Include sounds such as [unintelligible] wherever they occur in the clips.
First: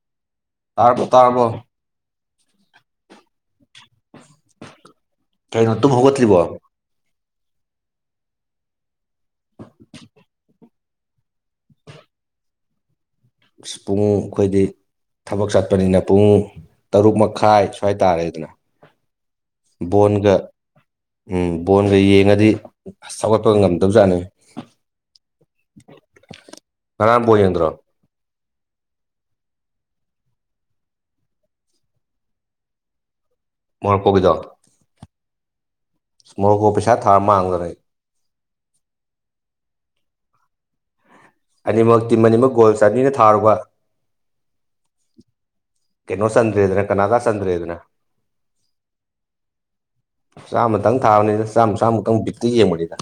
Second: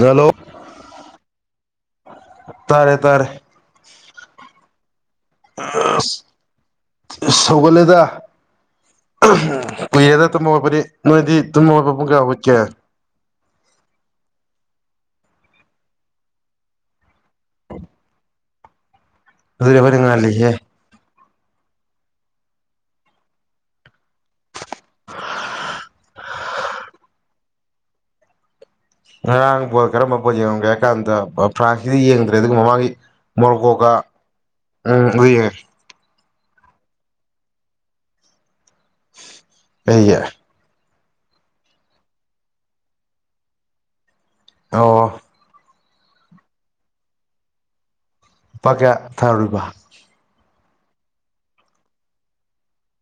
hello ꯇꯥꯔꯔꯕꯣ ꯇꯥꯔꯔꯕꯣ ꯇꯥꯔꯦ ꯇꯥꯔꯦ ꯀꯩꯅꯣ ꯇꯨꯝ ꯍꯧꯒꯠꯇ꯭ꯔꯤꯕꯣ ꯑꯁ ꯁꯧꯒꯜꯂꯦꯗ ꯀꯨꯏꯌꯦꯦꯗ ꯇꯨꯝꯣꯏꯕꯗꯤ ꯅꯣꯏꯗꯤ ꯇꯨꯝꯣꯏꯕ ꯄꯨꯡ ꯀꯌꯥ ꯎꯨꯠꯀꯦ ꯄꯨꯡꯉꯨꯡ ꯑꯩꯈꯣꯏꯗꯤ ꯊꯕꯛ ꯆꯠꯄꯅꯤꯅ ꯄꯨꯡ ꯇꯔꯨꯛ ꯃꯈꯥꯏ ꯁ꯭ꯋꯥꯏ ꯇꯥꯔꯦ ꯑꯗꯨꯅ ꯑꯗꯨꯗꯤ ꯑꯩꯈꯣꯏꯅ ꯣꯣꯟꯒ ꯉꯜꯂꯤꯍꯦ ꯎꯝ ꯕꯣꯟꯒ ꯌꯦꯡꯉꯗꯤ ꯁꯧꯒꯠꯄ ꯉꯝꯗꯕꯖꯥꯠꯅꯤ ꯉꯅꯥꯥꯟ ꯣꯖꯦꯟꯗ꯭ꯔ ꯉꯔꯥꯡ ꯕꯣꯠ ꯀꯔꯝꯕ ꯄꯣꯠ ꯌꯦꯡꯉꯝꯒꯦ ꯍꯥꯏ ꯀꯥꯟꯗ ꯐ꯭ꯔꯥꯟꯁꯁꯤꯗꯤ ꯌꯦꯡꯗ꯭ꯔꯦ ꯑꯗꯨꯒ ꯃꯃꯥꯡꯒꯤ ꯃꯣꯔꯀꯣꯒ ꯃꯣꯔꯣꯀꯣꯒꯤꯗꯣ ꯎꯝ ꯎꯏ ꯁꯃꯣꯔꯣꯛꯀꯣ ꯄꯩꯁꯥ ꯊꯥꯔ ꯃꯥꯡꯗꯔꯦ ꯑꯩ ꯑꯅꯤꯃꯛ ꯇꯤꯝ ꯑꯅꯤꯃꯛ ꯒꯣꯜ ꯆꯅꯤꯅ ꯊꯥꯔꯨꯕ ꯑꯣ ꯀꯩꯅꯣ ꯁꯟꯗ꯭ꯔꯦꯗꯅ ꯀꯅꯥꯗ ꯁꯟꯗ꯭ꯔꯦꯗꯅ ꯄꯥꯛꯀꯌꯥ ꯊꯥꯔꯨꯔꯤꯕ ꯆꯥꯝꯃꯇꯪ ꯊꯥꯕꯅꯤꯅ ꯆꯥꯝꯃ ꯆꯥꯃꯨꯛꯇꯪ ꯕꯤꯠꯇ ꯌꯦꯡꯕꯅꯤꯗ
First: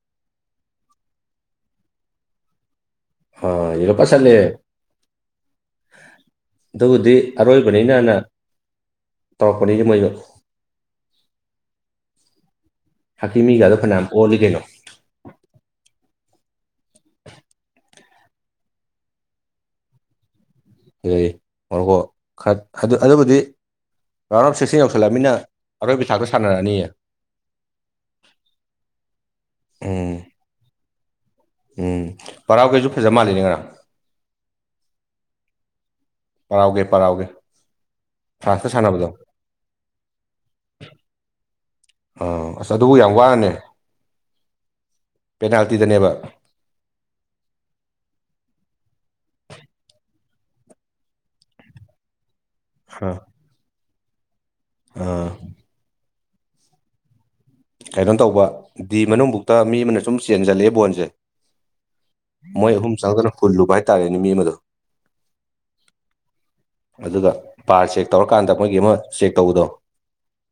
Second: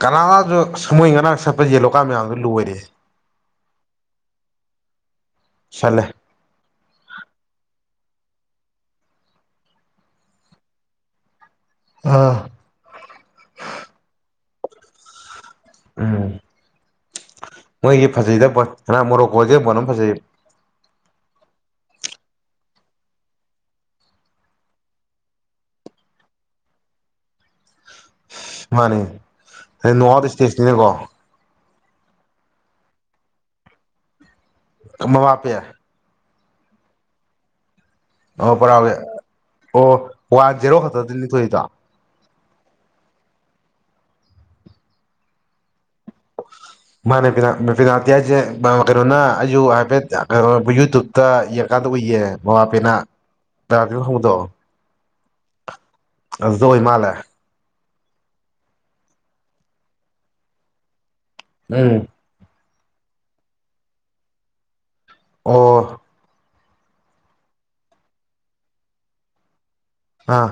ꯀꯅꯥꯁꯨ ꯁꯨꯡꯃꯣꯏ ꯉꯔꯥꯡ ꯁꯠꯄ ꯌꯦꯂꯣꯀꯥꯟ ꯃꯌꯥꯝꯗꯨ ꯂꯣꯏꯔꯦ ꯑ ꯌꯦꯂ ꯄꯁꯂꯦ ꯁꯜꯂꯦ ꯑꯗꯨꯕꯨꯗꯤ ꯑꯔꯣꯏꯕꯅꯤꯅꯅ ꯇꯧꯔꯛꯄꯅꯤ ꯃꯣꯏꯗꯣ [inaudible] ꯑꯥ ꯍꯥꯥꯛꯀꯤ ꯃꯤꯒꯗꯣ ꯐꯅꯌꯥꯝ ꯑꯣꯜꯂꯤ ꯀꯩꯅꯣ ꯎꯝ ꯃꯣꯏꯒꯤ ꯐꯖꯩꯗ ꯍꯅꯥ ꯃꯣꯔꯣꯛ ꯀꯣꯋꯥꯁꯕꯅꯝ ꯐꯖꯩ ꯑꯗꯨꯕꯨꯗꯤ ꯃꯃꯥ ꯃ ꯁꯦꯛꯁꯤꯡ ꯌꯧꯁꯤꯜꯂꯂꯝꯃꯤꯅ ꯑꯩꯔꫭꯏꯒꯤ ꯊꯥꯛꯇꯁꯨ ꯁꯥꯟꯅꯔꯅꯤꯌꯦ ꯃꯥꯅꯦ ꯎꯝ ꯅꯠ ꯏꯁꯇꯦꯁꯅꯤꯅꯦꯀꯣ ꯎꯝ ꯄꯔꯥꯎ ꯀꯩꯁꯨ ꯐꯖ ꯃꯥꯜꯂꯤꯅꯦ ꯉꯔꯥꯡ ꯃ ꯃꯥꯄꯦ ꯄꯔꯥꯎꯒꯦ ꯄꯔꯥꯎꯒꯦ ꯑꯣ ꯐ꯭ꯔꯥꯟꯁꯀ ꯄꯔꯥ ꯁꯥꯟꯅꯕꯗꯣ ꯑꯣ ꯋꯥꯟ ꯖꯦꯔꯣ ꯈꯛꯇꯗꯤ ꯂꯊꯣꯛꯏꯗꯣ ꯑ ꯑꯁ ꯑꯗꯨꯕꯨ ꯌꯥꯝ ꯋꯥꯅꯦ ꯄꯦꯅꯥꯜꯇꯤꯗꯅꯦꯕ [inaudible] ꯃꯥꯅꯦ ꯄꯤꯅꯥꯇꯤ ꯍꯥꯏꯁꯦ ꯀꯩꯅꯣꯅ ꯑꯩꯁꯨ ꯍꯥꯏꯐꯦꯠ ꯀꯩꯅꯣ ꯌꯨꯇꯨꯕꯇ ꯌꯦꯛꯀꯥꯟꯗ ꯎꯏꯌꯦ ꯃꯃꯥꯕꯦꯅꯥ ꯔꯖ ꯍꯧꯕꯗꯣ ꯑꯥ ꯑꯖꯣ ꯏꯃꯥ ꯀꯩꯅꯣ ꯇꯧꯕ ꯗꯤ ꯃꯅꯨꯡꯃꯨꯛꯇ ꯃꯤ ꯑꯃꯅ ꯁꯨꯝ ꯆꯦꯟꯖꯜꯂꯛꯑꯦ ꯕꯣꯟꯁꯦ ꯎꯝ ꯃꯣꯏ ꯑꯍꯨꯝ ꯆꯪꯗꯅ ꯍꯨꯜꯂꯨꯕ ꯍꯥꯏꯇꯥꯔꯦ ꯅꯨ ꯃꯤ ꯑꯃꯗꯣ ꯑꯣ ꯑꯗꯨꯒ ꯕꯥꯔ ꯆꯦꯛ ꯇꯧꯔꯀꯥꯟꯗ ꯃꯣꯏꯒꯤ ꯑꯃ ꯆꯦꯛ ꯇꯧꯕꯗꯣ ꯑꯥ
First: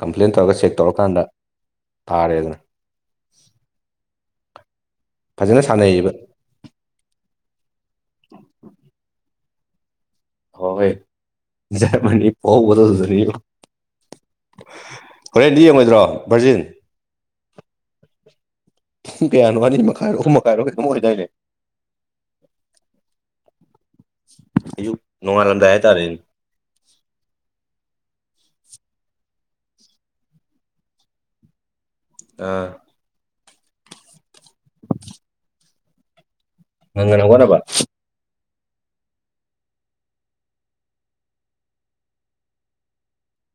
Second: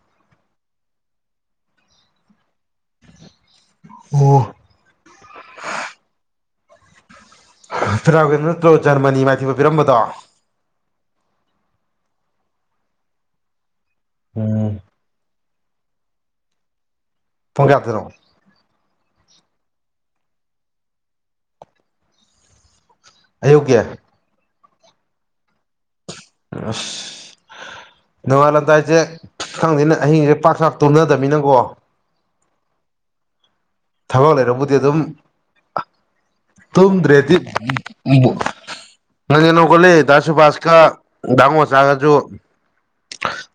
ꯀꯝꯄ꯭ꯂꯦꯟ ꯇꯧꯔꯒ ꯆꯦꯛ ꯇꯧꯔꯀꯥꯟꯗ ꯇꯥꯔꯦ ꯑꯗꯨꯅ ꯑꯣ ꯐꯖꯅ ꯁꯥꯟꯅꯩꯌꯦꯕ ꯄꯔꯥ ꯅꯠꯇ꯭ꯔꯣ ꯖꯔꯃꯅꯤ ꯃꯥꯏꯊꯤꯕ ꯄꯤꯔꯝꯕꯗꯣ ꯍꯣꯏ ꯖꯃꯅꯤ ꯐꯣꯊ ꯊꯗ ꯅ ꯑ ꯍꯣꯔꯦꯟꯗꯤ ꯌꯦꯡꯉꯣꯏꯗ꯭ꯔꯣ ꯚꯔꯖꯤꯟ ꯊꯣꯡ ꯀꯥꯞꯇꯔꯛꯑꯣ ꯄꯨꯡ ꯀꯌꯥꯅꯣ ꯑꯅꯤ ꯃꯈꯥꯏꯔ ꯑꯍꯨꯝ ꯃꯈꯥꯏꯔꯣ ꯈꯤꯇꯪ ꯑꯣꯏꯗꯣꯏꯅꯦ ꯑꯌꯣꯒ꯭ ꯑꯌ ꯅꯅꯨꯡꯉꯔꯂꯝꯗ ꯍꯥꯏ ꯇꯔꯦ ꯑꯐ ꯅꯣꯡꯉꯥꯜꯂꯝꯗꯥꯏꯁꯦ ꯈꯪꯗꯅ ꯑꯍꯤꯡꯁꯦ ꯄꯥꯛ ꯆꯥꯛ ꯇꯨꯅꯗꯕꯃꯤꯅꯪꯀꯣ ꯑꯥ ꯊꯕꯛ ꯂꯩꯔꯕꯨꯗꯤ ꯑꯗꯨꯝ ꯉꯟ ꯉꯟꯅ ꯇꯨꯝꯗ꯭ꯔꯦꯗꯤ ꯍꯧꯒꯠꯅꯕ ꯅꯪꯦ ꯅꯒꯣꯜꯂꯤ ꯆꯁꯨ ꯐꯥꯁ ꯀ ꯗꯃꯣ ꯆꯥꯒꯁꯨ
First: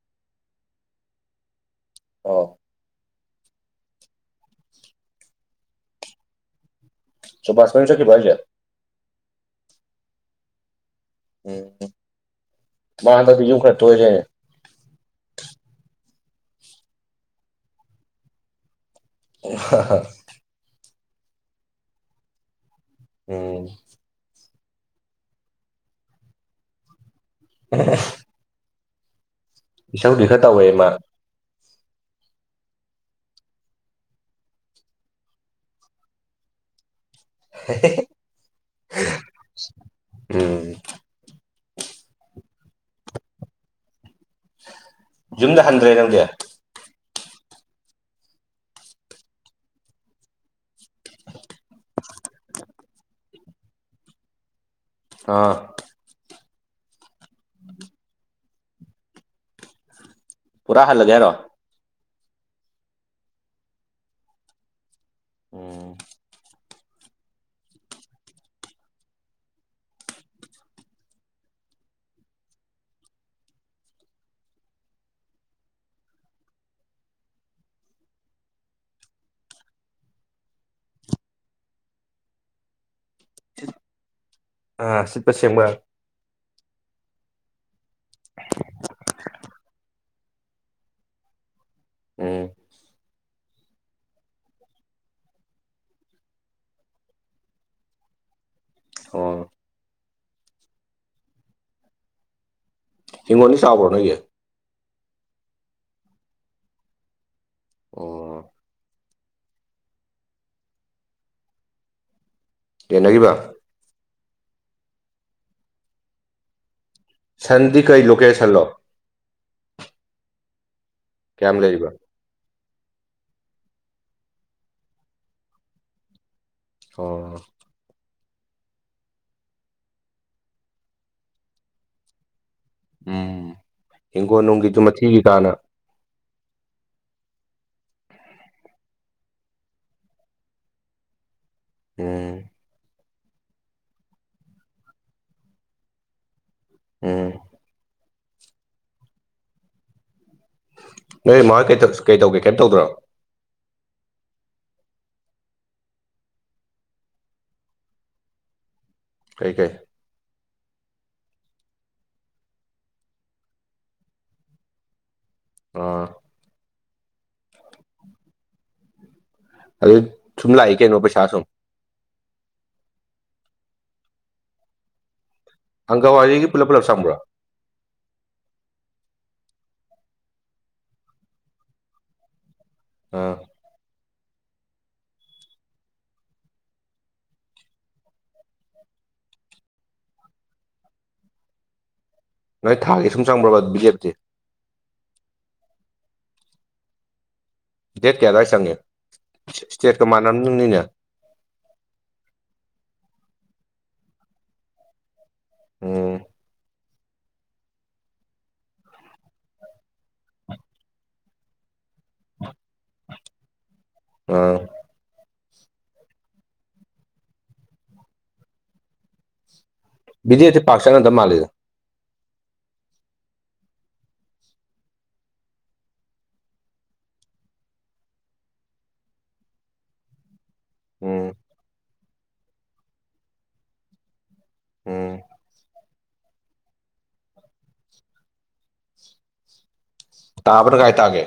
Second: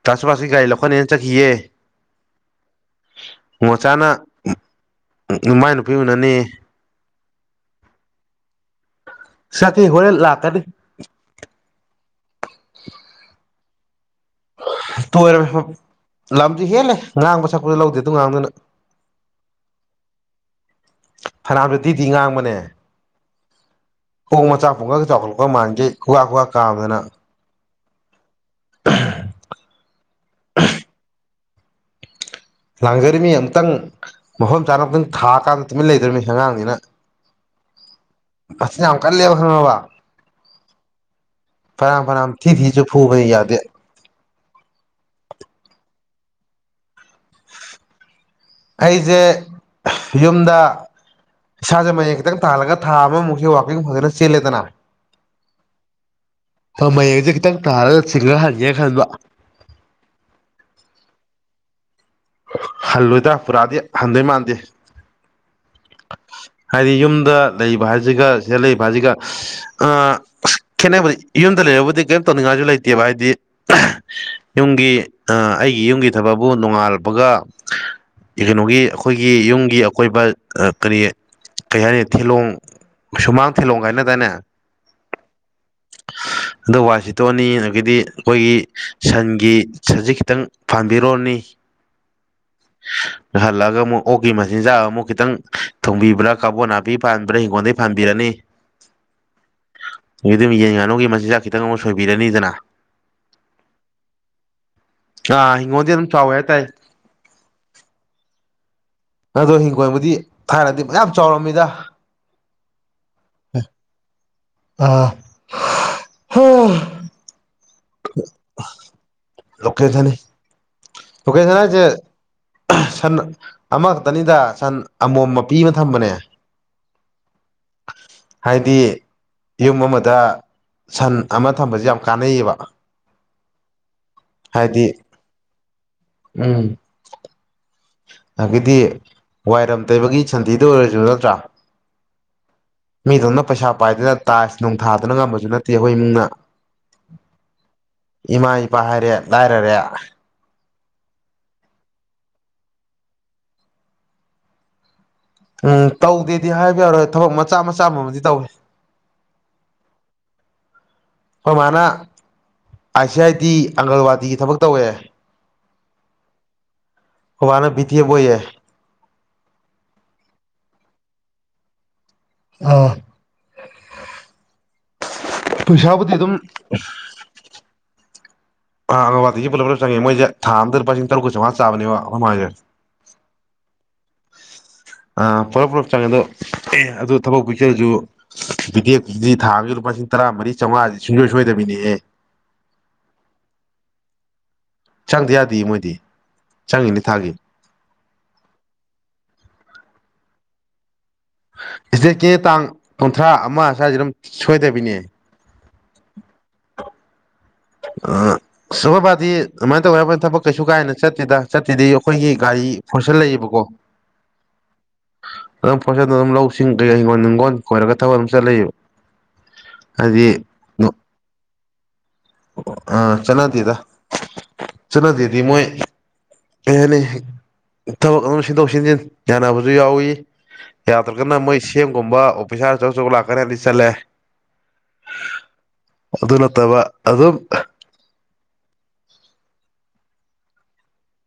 ꯇꯁꯨ ꯃꯥꯁꯤꯀꯤ ꯒꯥꯔꯤ ꯂꯧꯈꯠꯅꯦꯅ ꯆꯠꯈꯤꯌꯦ ꯑ ꯃꯣꯆꯥꯅ ꯅꯨꯃꯥꯏ ꯅꯨꯄꯤ ꯎꯅꯅꯤ ꯆꯨꯕꯁ ꯃꯃꯤꯁꯨ ꯀꯤꯚꯥꯏ ꯌꯥꯦ ꯁꯀꯤꯦ ꯍꯔꯦꯜ ꯂꯥꯛ ꯀꯗꯤ ꯎꯝ ꯃꯗꯗꯤ ꯌꯨꯝ ꯈꯔ ꯊꯣꯏꯁꯦꯅꯦ ꯇꯣꯏꯔꯝꯃꯦ ꯂꯝꯁꯨ ꯍꯦꯜꯂꯦ ꯉꯥꯡꯕ ꯁꯛꯄꯁꯨ ꯂꯧꯗꯦ ꯑꯗꯨ ꯉꯥꯡꯗꯅ ꯍꯥ ꯍꯣꯏ ꯐꯅꯥꯝꯁꯨ ꯇꯤꯗꯤꯤ ꯉꯥꯡꯕꯅꯦ ꯎꯝ ꯍꯣꯡ ꯃꯆꯥꯛ ꯄꯣꯡꯉꯒ ꯆꯥꯎꯈꯠꯂꯛꯄ ꯃꯥꯟꯒꯤ ꯈꯨꯀ ꯈꯨꯋꯥ ꯀꯥꯝꯗꯅ ꯎ ꯏꯁꯧꯗꯤ ꯈꯔ ꯇꯧꯋꯦꯃ ꯂꯥꯡꯖꯔꯤꯃꯤ ꯑꯃꯨꯛꯇꯪ ꯃꯐꯝ ꯆꯥꯅ ꯑꯃꯨꯛꯇꯪ ꯊꯥꯀꯥꯟꯗ ꯇꯨꯃꯤꯟ ꯂꯩꯗꯧꯃꯤ ꯑꯉꯥꯡꯅꯤꯅ [inaudible] ꯁ ꯌꯥꯝ ꯀꯜꯂꯦꯕ ꯈꯪꯉꯕ ꯎꯝ ꯐꯔꯥꯝ ꯐꯔꯥꯝ ꯊꯤ ꯊꯤꯁꯨ ꯐꯨꯕ ꯌꯥꯗꯦ ꯌꯨꯝꯗ ꯍꯟꯗ꯭ꯔꯦ ꯅꯪꯗꯤ ꯑꯩꯁꯦ ꯌꯨꯝꯗ ꯏꯁꯥꯁꯦ ꯃꯌꯦꯛꯡ ꯈꯤꯇꯪ ꯇꯥꯜꯂꯒ ꯊꯥ ꯑꯃꯃꯨꯛꯁꯤꯦ ꯋꯥꯥꯛꯀꯤꯡ ꯐꯖꯅ ꯆꯦꯜꯂꯦꯗꯅ ꯑꯥ ꯍꯣꯏ ꯃꯌꯦꯛꯁꯦ ꯈꯤꯇꯪ ꯇꯥꯔꯒ ꯁꯤꯡꯉ ꯍꯟꯒꯦ ꯈꯟꯕ ꯄꯨꯔꯥ ꯍꯜꯂꯒꯦ ꯍꯥꯏꯔꯣ ꯍꯜꯂꯣꯏꯗ ꯄꯨꯔꯥꯗꯤ ꯍꯟꯗꯣꯏ ꯃꯥꯟꯗꯦ ꯎꯝ ꯍꯥꯏꯗꯤ ꯌꯨꯝꯗ ꯂꯩꯕ ꯍꯥꯏꯁꯤꯒ ꯁꯤꯗ ꯂꯩꯕ ꯍꯥꯏꯁꯤꯒ ꯑ ꯑꯁ ꯈꯦꯠꯅꯕꯗꯤ ꯌꯨꯝꯗ ꯂꯩꯕꯨꯗꯤ ꯀꯔꯤꯝ ꯇꯧꯅꯤꯡꯉꯥꯏꯁꯨ ꯂꯩꯇꯦꯕ ꯍꯥꯏꯗꯤ ꯌꯨꯝꯒꯤ ꯑꯩꯒꯤ ꯌꯨꯝꯒꯤ ꯊꯕꯛꯕꯨ ꯅꯣꯡꯉꯥꯜ ꯕꯒ ꯀꯩꯅꯣꯒꯤ ꯑꯩꯈꯣꯏꯒꯤ ꯌꯨꯝꯒꯤ ꯑꯀꯣꯏꯕ ꯀꯔꯤ ꯀꯩ ꯍꯥꯏꯅꯤ ꯊꯤꯂꯣꯡ ꯁꯨꯃꯥꯡ ꯊꯤꯂꯣꯡ ꯀꯥꯏꯅ ꯇꯅꯦ ꯑ ꯁꯤꯠꯄ ꯁꯦꯡꯕ ꯑꯣ ꯋꯥꯏ ꯇꯣꯛꯑꯅꯤ ꯑꯗꯒꯤꯗꯤ ꯑꯩꯈꯣꯏꯒꯤ ꯁꯟꯒꯤ ꯁꯟꯁꯤ ꯈꯤꯇꯪ ꯐꯝꯕꯤꯔꯣꯅꯤ ꯎꯝ ꯍꯜꯂꯒ ꯑꯃꯨꯛ ꯑꯣꯛꯀꯤ ꯃꯆꯤꯟꯖꯥꯛ ꯑꯃꯨꯛ ꯈꯤꯇꯪ ꯊꯣꯡꯕꯤꯕ꯭ꯔꯥ ꯀꯥꯕꯣ ꯅꯥꯄꯤ ꯐꯥꯟꯕ꯭ꯔꯥ ꯍꯤꯡꯒꯣꯜꯗꯒꯤꯩ ꯐꯥꯟꯕꯤꯔꯅꯤ ꯑꯣ ꯑꯗꯨꯝ ꯌꯦꯟ ꯉꯥꯅꯨꯒꯤ ꯃꯆꯤꯟꯖꯥꯛ ꯈꯤꯇꯪ ꯑꯃꯨꯛ ꯁꯣꯏꯕꯤꯔꯅꯤꯗꯅ ꯍꯤꯡꯈꯣꯜꯗꯤ ꯆꯥꯎꯕ꯭ꯔꯣ ꯅꯣꯏꯒꯤ ꯑ ꯍꯤꯡꯒꯣꯗꯤ ꯑꯗꯨꯝ ꯆꯥꯎꯋꯦ ꯍꯥꯏꯇꯥꯥꯏꯦ ꯑꯣ ꯑꯗꯣ ꯍꯤꯡꯒꯣꯜꯕꯨꯗꯤ ꯊꯥꯏꯅꯗꯤ ꯃꯌꯥꯝ ꯆꯥꯎꯔꯝꯃꯤꯗ ꯌꯦꯅꯈꯤꯕ ꯑꯥ ꯍꯣꯏ [unintelligible] ꯁꯟꯗꯤ ꯀꯩ ꯂꯣꯀꯦꯁꯟꯂꯣ ꯂꯀꯦꯜ ꯅꯤ ꯂꯀꯦꯜ ꯀꯌꯥꯝ ꯁꯟ ꯍꯥꯏꯁꯦ ꯂꯩꯔꯤꯕ ꯁꯟ ꯑꯃꯈꯛꯇꯅꯤꯗ ꯁꯟ ꯑꯃꯣꯝ ꯃꯄꯤ ꯑꯃ ꯊꯝꯕꯅꯦ ꯑꯣ ꯍꯥꯏꯗꯤ ꯌꯨꯝ ꯑꯃꯗ ꯁꯟ ꯑꯃ ꯊꯝꯕꯁꯦ ꯌꯥꯝ ꯀꯥꯟꯅꯩꯌꯦꯕ ꯎꯝ ꯍꯤꯡꯒꯣꯜ ꯅꯨꯡꯒꯤꯁꯨ ꯍꯥꯏꯗꯤ ꯃꯊꯤꯒꯤ ꯀꯥꯅ ꯎꯝ ꯑꯗꯒꯤꯗꯤ ꯋꯥꯏꯔꯝ ꯇꯩꯕꯒꯤ ꯁꯟꯊꯤꯗ ꯑꯣꯏꯔꯁꯨ ꯅꯠꯇ꯭ꯔꯥ ꯑ ꯃꯤꯗꯣꯝꯅ ꯄꯩꯁꯥ ꯄꯥꯏꯗꯅ ꯇꯥꯏꯁ ꯅꯣꯡꯊꯥꯗꯨꯅ ꯉꯝꯕꯁꯨ ꯅꯠꯇꯦ ꯑꯩꯈꯣꯏ ꯏꯃꯨꯡꯅ ꯎꯝ ꯏꯃꯥ ꯏꯄꯥ ꯍꯥꯏꯔꯦ ꯂꯥꯏꯔꯔꯦ ꯅꯣꯏ ꯃꯥ ꯀꯩ ꯇꯧꯒꯦ ꯀꯩꯝ ꯇꯧꯗ꯭ꯔꯣ ꯎꯝ ꯇꯧꯗꯦꯗꯤ ꯍꯥꯏꯕ ꯌꯥꯔꯣꯏ ꯊꯕꯛ ꯃꯆꯥ ꯃꯆꯥ ꯀꯨꯝꯃꯗꯤ ꯇꯧꯏꯦ ꯀꯩ ꯀꯩ ꯍꯣꯏ ꯃꯥꯅ ꯑꯥꯏ ꯁꯤ ꯑꯥꯏ ꯇꯤ ꯑꯪꯒꯜꯋꯥꯗꯤꯒꯤ ꯊꯕꯛ ꯇꯧꯋꯦ ꯑꯥ ꯑꯣ ꯋꯥꯅ ꯄꯤꯇꯦꯕꯣ ꯌꯥꯦ ꯑ ꯁꯨꯝ ꯂꯥꯛ ꯑꯦ ꯀꯩꯅꯣ ꯄꯩꯁꯥꯁꯨꯝ ꯑꯥ ꯄꯨꯩꯁꯥꯕꯗꯤ ꯑꯗꯨꯝ ꯑꯪꯀꯋꯥꯔꯤꯒꯤ ꯄꯨꯂꯞ ꯄꯨꯂꯞ ꯆꯪꯕ꯭ꯔꯣ ꯑꯥꯪꯀꯜꯋꯥꯇꯤ ꯄꯨꯂꯞꯅ ꯆꯪꯉꯦ ꯃꯣꯏꯁꯦ ꯊꯥꯗ ꯂꯨꯄꯥ ꯂꯤꯁꯤꯡ ꯇꯔꯨꯛ ꯆꯃꯉꯥ ꯆꯕꯃꯥꯏꯁꯦ ꯑ ꯄꯨꯂꯞ ꯄꯨꯂꯞ ꯆꯪꯉꯦ ꯑꯗꯣ ꯑꯗꯨ ꯊꯕꯛ ꯄꯤꯆꯔꯁꯨ ꯕꯤꯗꯤꯌꯦꯞꯗꯤ ꯊꯥꯡꯒꯤ ꯂꯨꯄꯥ ꯂꯤꯁꯤꯡ ꯇꯔꯥ ꯃꯔꯤ ꯆꯥꯝꯃꯉꯥꯥꯁꯦ ꯁꯨꯡꯁꯣꯏ ꯁꯣꯏꯗꯕꯤꯅꯦꯍꯦ ꯅꯣꯏ ꯊꯥꯒꯤ ꯁꯨꯝ ꯆꯪꯕ꯭ꯔꯕ ꯕꯤꯗꯤꯌꯦꯞꯇꯤ ꯆꯪꯗ ꯌꯥꯗꯦ ꯃꯣꯏꯗꯤ ꯆꯪꯉꯤꯅꯤ ꯊꯥꯒꯤ ꯗꯦꯠ ꯀꯌꯥꯗꯥꯥꯗꯒ ꯆꯪꯉꯤ ꯁ꯭ꯇꯦꯠꯀ ꯃꯥꯟꯅ ꯔꯝꯗꯣꯏꯅꯤꯅꯦ ꯏꯁꯇꯦꯠꯀꯤ ꯇꯥꯡ ꯀꯨꯟꯊ꯭ꯔꯥ ꯑꯃ ꯁ꯭ꯋꯥꯏꯁꯤꯗ ꯑꯗꯨꯝ ꯁꯣꯏꯗꯕꯤꯅꯦ ꯑꯣ [unintelligible] ꯑ ꯑꯩꯈꯣꯏꯕꯥꯗꯤ ꯑꯗꯨꯃꯥꯏꯅ ꯇꯧꯋꯦꯍꯥꯏꯕꯒꯤ ꯋꯥꯅꯦ ꯊꯕꯛ ꯀꯩꯁꯨ ꯀꯥ ꯍꯦꯟꯅ ꯆꯠꯇꯦꯗ ꯆꯠꯇꯨꯏꯗꯤ ꯑꯩꯈꯣꯏꯒꯤ ꯒꯥꯔꯤ ꯐꯣꯔꯁꯟ ꯂꯩꯌꯦꯕꯀꯣ ꯑꯥ ꯑꯗꯨꯝ ꯄꯣꯠꯆꯩ ꯑꯗꯨꯝ ꯂꯧꯁꯤꯡ ꯀꯩꯀꯩ ꯍꯤꯡꯒꯣꯜ ꯅꯨꯡꯒꯣꯜ ꯈꯣꯏꯔꯒ ꯊꯕꯛ ꯑꯗꯨꯝ ꯆꯠ ꯂꯩꯕ ꯕꯤꯗ‌ꯦꯗꯤ ꯄꯥꯛ ꯆꯪꯅꯗ ꯃꯥꯜꯂꯤꯗ ꯑ ꯆꯠꯅꯗ‌ꯦꯗ ꯆꯠꯅꯗ‌ꯦꯗꯤ ꯃꯣꯏ ꯀꯩ ꯍꯥꯏꯅꯤ ꯊꯕꯛ ꯑꯃ ꯁꯤꯟꯗꯣꯛ ꯁꯤꯟꯖꯤꯟ ꯌꯥꯅꯕꯁꯨ ꯌꯥꯎꯋꯤ ꯎꯝ ꯌꯥꯗ꯭ꯔꯒꯅ ꯃꯣꯏ ꯁꯤꯑꯦꯝꯒꯨꯝꯕ ꯑꯣꯐꯤꯁꯥꯔ ꯑꯆꯧ ꯑꯆꯧꯕ ꯂꯥꯛꯀꯥꯟꯗꯗꯤ ꯆꯠꯂꯦ ꯎꯝ ꯑꯗꯨ ꯅꯠꯇꯕ ꯑꯗꯨꯝ ꯇꯥꯕꯅ ꯀꯥꯏ ꯇꯥꯒꯦ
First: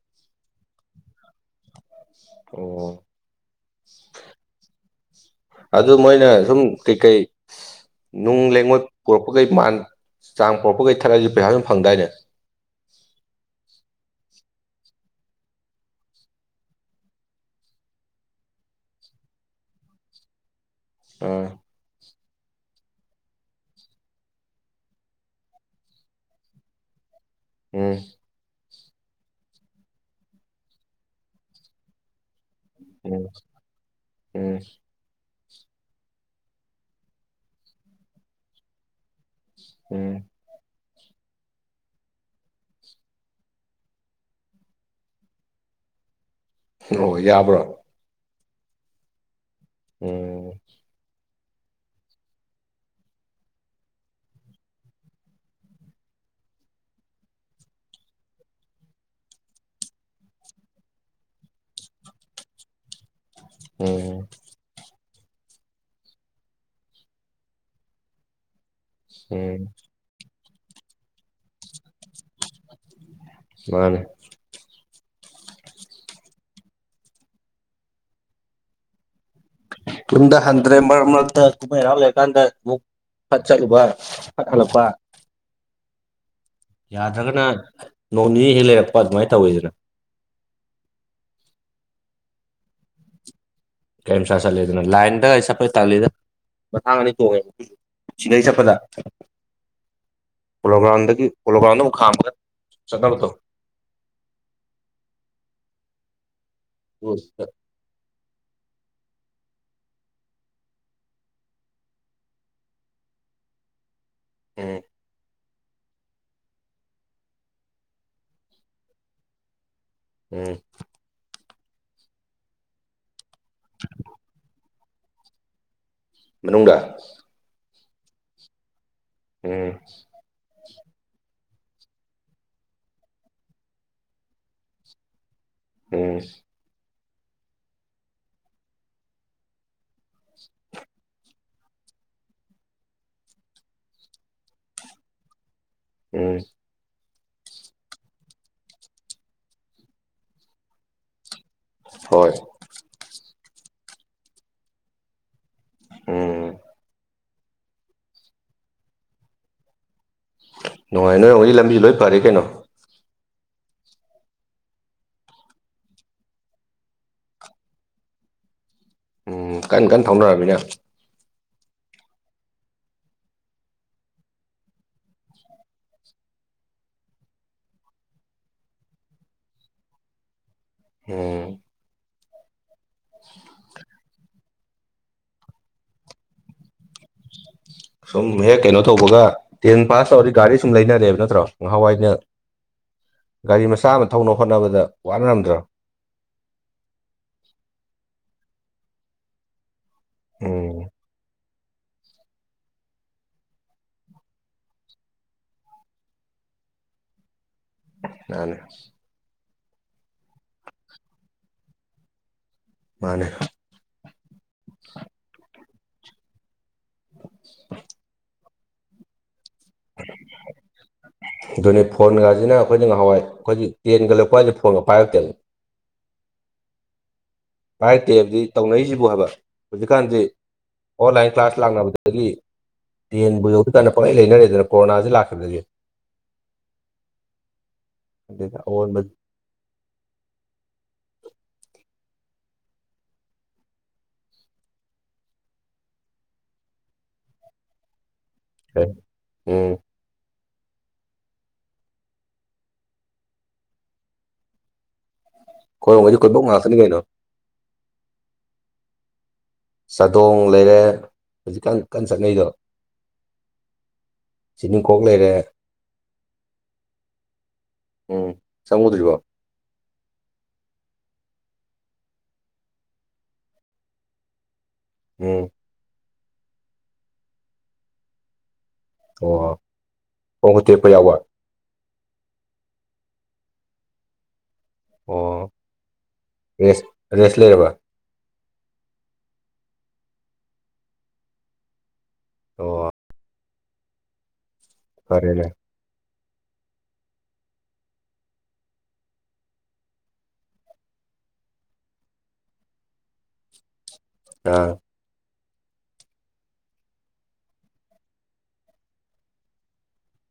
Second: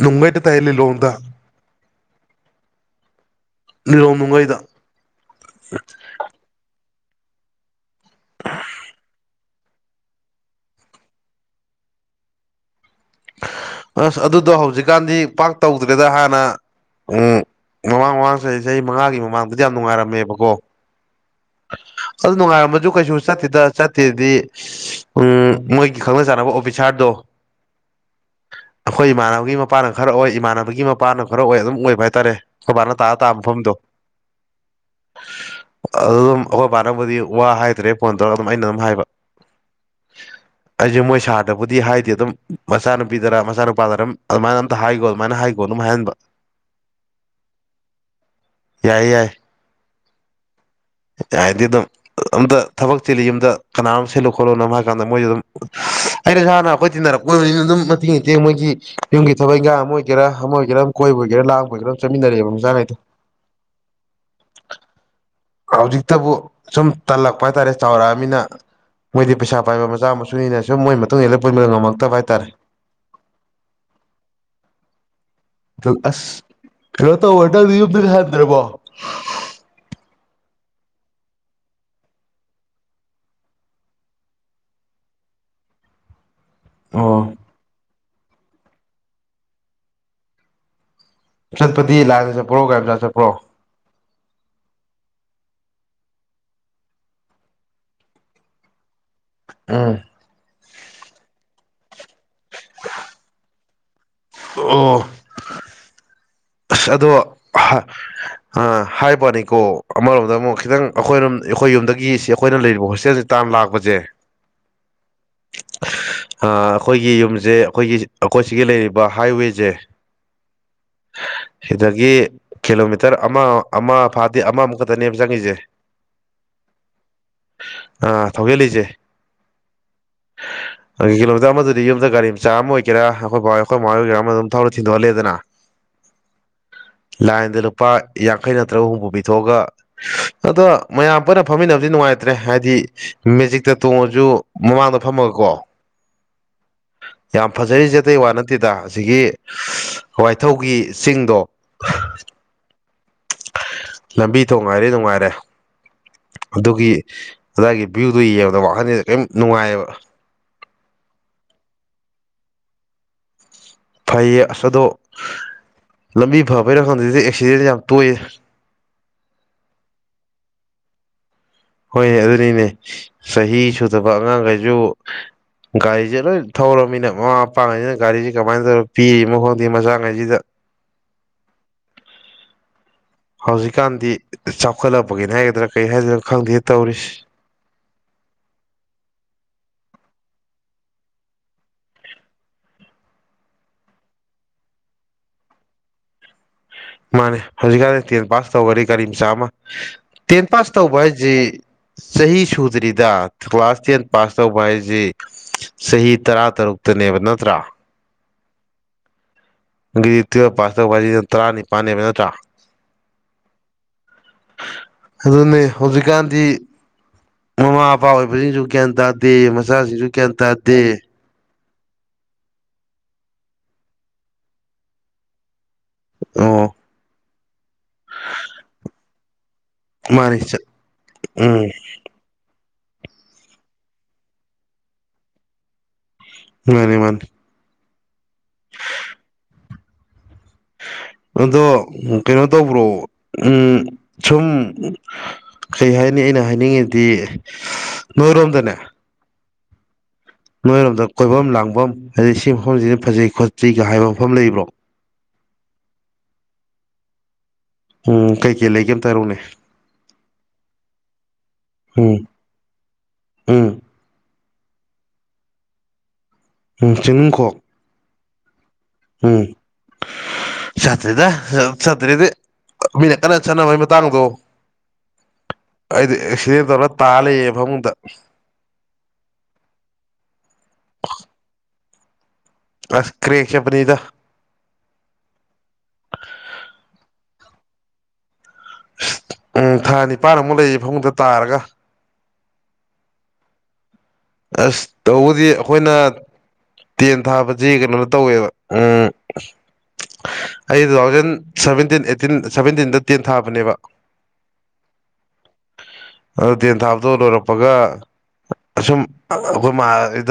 ꯅꯨꯡꯕ ꯍ‌ꯦꯛꯇ ꯇꯥꯏ ꯂꯤꯂꯣꯡꯗ ꯑꯣ ꯂꯤꯂ‌ꯣꯡ ꯅꯨꯡꯉꯩꯗ ꯑꯗꯨ ꯃꯣꯏꯅ ꯁꯨꯝ ꯀꯩ ꯀꯩ ꯅꯨꯡ ꯂꯩꯉꯣꯏ ꯄꯨꯔꯛꯄꯈꯩ ꯃꯥꯟ ꯆꯥꯡ ꯄꯨꯔꯛꯄꯈꯩ ꯊꯒꯠꯂꯗꯤ ꯄꯩꯁꯥ ꯗꯨꯝ ꯐꯪꯗꯥꯏꯅꯦ ꯑꯁ ꯑꯗꯨꯗꯣ ꯍꯧꯖꯤꯛꯀꯥꯟꯗꯤ ꯄꯥꯛ ꯇꯧꯗ꯭ꯔꯦꯗ ꯍꯥꯟꯅ ꯎꯝ ꯃꯃꯥꯡ ꯃꯃꯥꯡ ꯆꯍꯤ ꯆꯍꯤ ꯃꯉꯥꯒꯤ ꯃꯃꯥꯡꯗꯗꯤ ꯌꯥꯝ ꯅꯨꯡꯉꯥꯏꯔꯝꯃꯦꯕꯀꯣ ꯑꯥ ꯑꯗꯨ ꯅꯨꯡꯉꯥꯏꯔꯝꯕꯁꯨ ꯀꯩꯁꯨ ꯆꯠꯇꯦꯗ ꯆꯠꯇꯦꯗꯤ ꯎꯝ ꯃꯣꯏꯒꯤ ꯈꯪꯅ ꯆꯥꯟꯅꯕ ꯑꯣꯐꯤꯁꯥꯔꯗꯣ ꯎꯝ ꯑꯩꯈꯣꯏ ꯏꯃꯥꯟꯅꯕꯒꯤ ꯃꯄꯥꯅ ꯈꯔ ꯑꯣꯏ ꯏꯃꯥꯟꯅꯕꯒꯤ ꯃꯄꯥꯥꯅ ꯈꯔ ꯑꯣꯏ ꯑꯗꯨꯝ ꯑꯣꯏꯕ ꯍꯥꯏꯇꯥꯔꯦ ꯈ‌ꯣꯏ ꯕꯥꯥꯅ ꯇꯥ ꯎꯝ ꯇꯥ ꯃꯐꯝꯗꯣ ꯎꯝ ꯑꯗꯨ ꯗꯨꯝ ꯑꯩꯈꯣꯏ ꯕꯥꯅꯕꯨꯗꯤ ꯋꯥ ꯍꯥꯏꯗ꯭ꯔꯦ ꯐꯣꯟ ꯇꯧꯔ ꯑꯗꯨꯝ ꯑꯩꯅ ꯑꯗꯨꯝ ꯍꯥꯏꯕ ꯎꯝ ꯑꯩꯖ‌ꯦ ꯃꯣꯏ ꯁꯥꯔꯗꯕꯨꯗꯤ ꯍꯥꯏꯗ‌ꯦ ꯗꯨꯝ ꯃꯆꯥꯅꯨꯄꯤꯗꯔ ꯃꯆꯥꯅꯨꯄꯥꯗꯔ ꯑꯝ ꯑꯗꯨꯃꯥꯏꯅ ꯑꯝꯇ ꯍꯥꯏꯈꯣ ꯑꯗꯨꯃꯥꯏꯅ ꯍꯥꯏꯈꯣ ꯑꯗꯨꯝ ꯍꯥꯏꯍꯟꯕ ꯑꯣ ꯌꯥꯕ꯭ꯔꯣ ꯌꯥꯏ ꯌꯥꯏ ꯑꯣ [unintelligible] ꯗꯨꯝ ꯑꯝꯇ ꯊꯕꯛ ꯆꯤꯜꯂꯤ ꯌꯨꯝꯗ ꯀꯅꯥꯅ‌‌ꯣꯝ ꯁꯤꯜꯂꯨ ꯈꯣꯠꯂꯨꯅꯣ [unintelligible] ꯍꯥꯏ ꯀꯥꯟꯗ ꯃꯣꯏꯗꯤ ꯑꯗꯨꯝ ꯑꯩꯅꯁꯨ ꯍꯥꯟꯅ ꯑꯩꯈꯣꯏ ꯇꯤꯟꯅꯔꯛꯄ ꯑꯣꯏꯅꯤꯅ ꯑꯗꯨꯝ ꯃꯇꯦꯡ ꯏꯇꯦꯡ ꯃꯣꯏꯒꯤ ꯌꯨꯝꯒꯤ ꯊꯕꯛ ꯏꯪꯈꯥꯡ ꯑꯃ ꯑꯣꯏꯒꯦꯔꯥ ꯑꯃ ꯑꯣꯏꯒꯦꯔꯥ ꯀꯣꯏꯕ ꯑꯣꯏꯒꯦꯔꯥ ꯂꯥꯡꯕ ꯑꯣꯏꯒꯦꯔꯥ ꯑꯝ ꯆꯠꯃꯤꯟꯅꯔꯛꯑꯦꯕ ꯃꯆꯥꯈꯩꯗꯣ ꯑꯣ ꯍꯧꯖꯤꯛꯇꯕꯨ ꯁꯨꯝ ꯇꯜꯂꯛꯄ ꯍꯥꯏꯇꯥꯔꯦ ꯆꯥꯎꯔꯛꯑꯃꯤꯅ ꯃꯣꯏꯗꯤ ꯎꯝ ꯄꯩꯁꯥ ꯄꯥꯏꯕ ꯃꯆꯥ ꯃꯁꯨꯅꯤꯅ ꯁꯨꯝ ꯃꯣꯏ ꯃꯇꯨꯡ ꯏꯜꯂ ꯄꯨꯟꯕꯗ‌ꯣ ꯉꯝꯃꯛꯇꯕ ꯍꯥꯏꯇꯥꯔꯦ ꯃꯥꯅꯦ ꯑ ꯑꯁ ꯀꯩꯅꯣ ꯇꯧꯕ ꯅꯪꯗꯤ ꯌꯨꯝꯗꯒ ꯍꯟꯗ꯭ꯔꯕꯣ ꯌꯨꯝꯗ ꯍꯟꯗ꯭ꯔꯦ ꯃꯔꯛ ꯃꯔꯛꯇ ꯀꯨꯝꯍꯩ ꯍꯔꯥꯎ ꯂꯩꯔꯀꯥꯟꯗ ꯑꯃꯨꯛ ꯐꯠ ꯆꯠꯂꯨꯕ ꯐꯠ ꯍꯜꯂꯛꯄꯥ ꯑꯣ ꯌꯥꯗ꯭ꯔꯒꯅ ꯅꯣꯡ ꯅꯤꯅꯤ ꯍꯦꯛ ꯂꯩꯔꯛꯄ ꯑꯗꯨꯃꯥꯏ ꯇꯧꯋꯤꯗꯅ ꯆꯠꯄꯗꯤ ꯂꯥꯏꯟꯗ ꯆꯠꯄ꯭ꯔꯣ ꯒꯥꯔꯤ ꯃꯆꯥ ꯆꯠꯄ꯭ꯔꯣ ꯒꯔꯤꯃꯆꯥ ꯆꯠꯂꯦꯗꯅ ꯂꯥꯏꯟꯗ ꯑꯩ ꯆꯠꯄꯩ ꯇꯜꯂꯤꯗ ꯃꯊꯥꯡ ꯑꯅꯤ ꯇꯣꯡꯉꯦ [inaudible] ꯁꯤꯗꯩ ꯆꯠꯄꯗ ꯎꯝ ꯄ‌ꯣꯂꯣꯒ꯭ꯔꯥꯎꯟꯗꯒꯤ ꯄ‌ꯣꯂꯣꯒ꯭ꯔꯥꯎꯟꯗ ꯑꯃꯨꯛ ꯈꯥꯝꯃꯒ ꯆꯠ [unintelligible] ꯑꯣ [unintelligible] ꯑꯗꯣ ꯎꯝ ꯍꯥ [inaudible] ꯍꯥꯏꯕ꯭ꯋꯅꯤꯀꯣ ꯑꯃꯔꯣꯝꯗ ꯑꯃꯨꯛ ꯈꯤꯇꯪ ꯑꯩꯈꯣꯏꯔꯣꯝ ꯑꯩꯈꯣꯏ ꯌꯨꯝꯗꯒꯤ ꯁꯤ ꯑꯩꯈꯣꯏꯅ ꯂꯩꯔꯤꯕ ꯍꯣꯁꯇꯦꯜꯁꯦ ꯇꯥꯝ ꯂꯥꯛꯄꯁꯦ ꯎꯝ ꯑꯥ ꯑꯩꯈꯣꯏꯒꯤ ꯌꯨꯝꯖꯦ ꯑꯩꯈꯣꯏꯒꯤ ꯑꯩꯈꯣꯏ ꯁꯤꯒꯤ ꯂꯩꯔꯤꯕ ꯍꯥꯏꯋꯦꯖꯦ ꯎꯝ ꯁꯤꯗꯒꯤ ꯀꯤꯂꯣꯃꯤꯇꯔ ꯑꯃ ꯑꯃ ꯐꯥꯗꯦ ꯑꯃꯃꯨꯛ ꯈꯛꯇꯅꯦꯕ ꯆꯪꯉꯤꯖꯦ ꯃꯅꯨꯡꯗ ꯑ ꯊꯧꯒꯤꯜꯂꯤꯖꯦ ꯎꯝ ꯑ ꯀꯤꯂꯣꯃꯤꯇꯔ ꯑꯃꯗꯨꯗꯤ ꯌꯨꯝꯗ ꯒꯥꯔꯤ ꯃꯆꯥ ꯑꯃ ꯑꯣꯏꯒꯦꯔꯥ ꯑꯩꯈꯣꯏ ꯕꯥꯍꯣꯏ ꯑꯩꯈꯣꯏ ꯃꯥꯍꯣꯏ ꯑꯣꯏꯒꯦꯔꯥ ꯑꯃ ꯑꯗꯨꯝ ꯊꯧꯔꯥ ꯊꯤꯟꯗꯣꯛꯍꯜꯂꯦꯗꯅ ꯎꯝ ꯂꯥꯏꯟꯗ ꯂꯨꯄꯥ ꯌꯥꯡꯈꯩ ꯅꯠꯇ꯭ꯔꯒ ꯍꯨꯝꯐꯨ ꯄꯤꯊꯣꯛꯑꯒ ꯑꯗꯣ ꯃꯌꯥꯝ ꯄꯨꯟꯅ ꯐꯝꯃꯤꯟꯅꯕꯗꯤ ꯅꯨꯡꯉꯥꯏꯇ꯭ꯔꯦ ꯍꯥꯏꯗꯤ ꯃꯦꯖꯤꯛꯇ ꯇꯣꯡꯉꯖꯨ ꯃꯃꯥꯡꯗ ꯐꯝꯃꯒꯀꯣ ꯎꯝ ꯌꯥꯝ ꯐꯖꯔꯤꯖꯦ ꯑꯇꯩ ꯋꯥ ꯅꯠꯇꯦꯗ ꯑꯁꯤꯒꯤ ꯊꯧꯒꯤ ꯆꯤꯡꯗꯣ ꯍꯣꯏ ꯂꯝꯕꯤ ꯊꯣꯡ ꯍꯥꯏꯔꯦ ꯅꯨꯡꯉꯥꯏꯔꯦ ꯎꯝ ꯑꯗꯨꯒꯤ ꯑꯗꯥꯏꯒꯤ ꯚ꯭ꯌꯨꯗꯣ ꯌꯦꯡꯕꯗ ꯋꯥꯈꯜꯖꯦ ꯀꯩꯝ ꯅꯨꯡꯉꯥꯏꯑꯕ ꯅꯨꯡꯉꯥꯏ ꯅꯣꯏꯍꯣꯏꯒꯤ ꯂꯝꯕꯤ ꯂꯣꯏ ꯐꯔꯦ ꯀꯩꯅꯣ ꯐꯩꯌꯦ ꯑꯁ ꯑꯗꯣ ꯂꯝꯕꯤ ꯐꯕꯩꯔꯥ ꯈꯪꯗꯦ ꯑꯦꯛꯁꯤꯗꯦꯟ ꯌꯥꯝ ꯇꯣꯏꯌꯦ ꯎꯝ ꯀꯟ ꯀꯟ ꯊꯧꯅꯔꯝꯅꯤꯅ ꯍꯣꯏ ꯑꯗꯨꯅꯤꯅꯦ ꯆꯍꯤ ꯁꯨꯗꯕ ꯑꯉꯥꯡꯒꯩꯖꯨ ꯒꯥꯔꯤꯖꯦ ꯂꯣꯏ ꯊꯧꯔꯝꯅꯤꯅ ꯃꯃꯥ ꯃꯄꯥꯥꯉꯩꯖꯤꯅ ꯒꯥꯔꯤꯖꯦ ꯀꯃꯥꯏꯅ ꯇꯧꯔ ꯄꯤꯔꯤꯅꯣ ꯈꯪꯗꯦ ꯃꯆꯥꯉꯩꯖꯤꯗ ꯎꯝ ꯍꯧꯖꯤꯛꯀꯥꯟꯗꯤ ꯆꯥꯎꯈꯠꯂꯛꯄꯒꯤꯅꯦ ꯍꯥꯏꯒꯗ꯭ꯔꯥ ꯀꯔꯤ ꯍꯥꯏꯗꯣꯏꯅꯣ ꯈꯪꯗꯦ ꯇꯧꯔꯤꯁꯤ ꯁꯨꯝ ꯍꯦꯛ ꯀꯩꯅꯣ ꯇꯧꯕꯒ ꯇꯦꯟ ꯄꯥꯁ ꯇꯧꯔꯗꯤ ꯒꯥꯔꯤ ꯁꯨꯝ ꯂꯩꯅꯔꯦꯕ ꯅꯠꯇ꯭ꯔꯣ ꯉꯍꯥꯟꯋꯥꯏꯅ ꯒꯥꯔꯤ ꯃꯆꯥ ꯑꯃ ꯊꯧꯅꯕ ꯍꯣꯠꯅꯕꯗ ꯋꯥꯅꯔꯝꯗ꯭ꯔꯣ ꯃꯥꯅꯦ ꯍꯧꯖꯤꯛꯀꯥꯟꯗꯤ ꯇꯦꯟ ꯄꯥꯁ ꯇꯧꯕꯗꯤ ꯒꯥꯔꯤ ꯃꯆꯥ ꯑꯃ ꯇꯦꯟ ꯄꯥꯁ ꯎꯝ ꯇꯧꯕ ꯍꯥꯏꯖꯤ ꯆꯍꯤ ꯁꯨꯗ꯭ꯔꯤꯗ ꯀ꯭ꯂꯥꯁ ꯇꯦꯟ ꯄꯥꯁ ꯇꯧꯕ ꯍꯥꯏꯖꯤ ꯆꯍꯤ ꯇꯔꯥ ꯇꯔꯨꯛꯇꯅꯦꯕ ꯅꯠꯇ꯭ꯔꯥ [unintelligible] [unintelligible] ꯇꯨꯌꯦꯜꯞ ꯄꯥꯁ ꯇꯧꯕ ꯍꯥꯏꯖꯤꯅ ꯇꯔꯥꯅꯤꯄꯥꯟꯅꯦꯕ ꯅꯠꯇ꯭ꯔꯥ ꯃꯥꯅꯦ ꯑꯗꯨꯅꯦ ꯍꯧꯖꯤꯛꯀꯥꯟꯗꯤ ꯃꯃꯥ ꯃꯄꯥ ꯑꯣꯏꯕꯖꯤꯡꯖꯨ ꯒ꯭ꯌꯥꯟ ꯇꯥꯗꯦ ꯃꯆꯥꯖꯤꯡꯁꯨ ꯒ꯭ꯌꯥꯟ ꯇꯥꯗꯦ ꯑꯗꯨꯅꯤ ꯐꯣꯟꯒꯖꯤꯅ ꯑꯩꯈꯣꯏꯅ ꯉꯍꯥꯟꯋꯥꯏ ꯑꯩꯈꯣꯏꯒꯤ ꯇꯦꯟꯒ ꯂꯣꯏꯔꯛꯄ ꯍꯥꯏꯖꯤ ꯐꯣꯟꯒ ꯄꯥꯏꯔꯛꯇꯦ ꯑꯣ ꯄꯥꯏꯔꯛꯇꯦꯞꯗꯤ ꯇꯧꯅꯔꯤꯁꯤꯕꯨ ꯍꯥꯏꯕ ꯍꯧꯖꯤꯛꯀꯥꯟꯗꯤ ꯃꯥꯅꯤ ꯑꯣꯟꯂꯥꯏꯟ ꯀ꯭ꯂꯥꯁ ꯎꯝ ꯂꯥꯛꯅꯕꯗ ꯗꯒꯤ ꯇꯦꯟꯕꯨ ꯌꯧꯗ꯭ꯔꯤꯀꯥꯟꯗ ꯄꯪꯂꯩ ꯂꯩꯅꯔꯦꯗꯅ ꯀꯣꯔꯣꯅꯥꯖꯤ ꯂꯥꯛꯈꯤꯕꯗꯒꯤ ꯃꯥꯅꯦ ꯃꯥꯅꯦ ꯑꯗꯨꯅ ꯑꯋꯣꯟꯕ ꯑꯗꯣ ꯀꯩꯅꯣ ꯇꯧꯕ꯭ꯔꯣ ꯎꯝ ꯁꯨꯝ ꯀꯩ ꯍꯥꯏꯅꯤ ꯑꯩꯅ ꯍꯥꯏꯅꯤꯡꯉꯤꯗꯤ ꯅꯣꯏꯔꯣꯝꯗ ꯎꯝ ꯅꯣꯏꯔꯣꯝꯗ ꯀꯣꯏꯕꯝ ꯂꯥꯡꯕꯝ ꯍꯥꯏꯗꯤ ꯁꯤ ꯃꯐꯝꯖꯤ ꯐꯖꯩ ꯈꯣꯠꯁꯤ ꯀꯥ ꯍꯥꯏꯕ ꯃꯐꯝ ꯂꯩꯕ꯭ꯔꯣ ꯍꯣꯏ [unintelligible] ꯀꯣꯏꯕꯝ ꯉꯥꯛꯇꯅꯤ ꯀꯩꯅꯣ ꯎꯝ ꯀꯩꯀꯩ ꯂꯩꯒꯦ ꯑꯃꯇ ꯍꯥꯏꯔꯛꯎꯅꯦ ꯆꯥꯗꯣꯡ ꯂꯩꯔꯦ ꯍꯧꯖꯤꯛꯀꯥꯟ ꯀꯟ ꯎꯝ ꯆꯠꯅꯩꯗꯣ ꯎꯝ ꯆꯤꯅꯤꯡꯈꯣꯛ ꯂꯩꯔꯦ ꯎꯝ ꯆꯤꯡꯅꯨꯡꯈꯣꯛ ꯎꯝ ꯁꯨꯗ꯭ꯔ ꯍ ꯁꯥꯇ꯭ꯔꯤꯗ ꯁꯥꯇ꯭ꯔꯤꯗꯤ ꯃꯤꯅ ꯀꯟꯅ ꯆꯠꯅꯕꯒꯤ ꯃꯇꯥꯡꯗꯣ ꯎꯝ ꯑꯩꯗꯤ ꯑꯦꯛꯁꯤꯗꯦꯟ ꯇꯧꯔ ꯇꯥꯜ ꯂꯩꯌꯦ ꯐꯃꯨꯡꯗ ꯑꯣ ꯄꯣꯡ ꯍ ꯇꯦꯛꯄ ꯌꯥꯎꯕ ꯑꯁ ꯀ꯭ꯔꯔꯤꯦꯛ ꯆꯄꯅꯤꯗ ꯑꯣ ꯔꯦꯁ ꯔꯦꯁ ꯂꯩꯔꯕ ꯎꯝ ꯊꯥ ꯅꯤꯄꯥꯟꯃꯨꯛ ꯂꯩꯌꯦ ꯐꯃꯨꯡꯗ ꯇꯥꯔꯒ ꯑꯣ ꯑꯁ ꯐꯔꯦꯅꯦ ꯇꯧꯕꯗꯤ ꯑꯩꯈꯣꯏꯅ ꯇꯦꯟ ꯊꯥꯁꯦ ꯀꯩꯅꯣꯅ ꯇꯧꯋꯦꯕ ꯎꯝ ꯑꯩ ꯇꯨ ꯊꯥꯎꯖꯟ ꯁꯚꯦꯟꯇꯤꯟ ꯑꯩꯠꯇꯤꯟ ꯁꯚꯦꯟꯇꯤꯟꯗ ꯇꯦꯟ ꯊꯥꯕꯅꯦꯕ ꯑ ꯑꯗꯨ ꯇꯦꯟ ꯊꯥꯕꯇꯣ ꯂꯣꯏꯔꯛꯄꯒ ꯑꯁꯨꯝ [inaudible]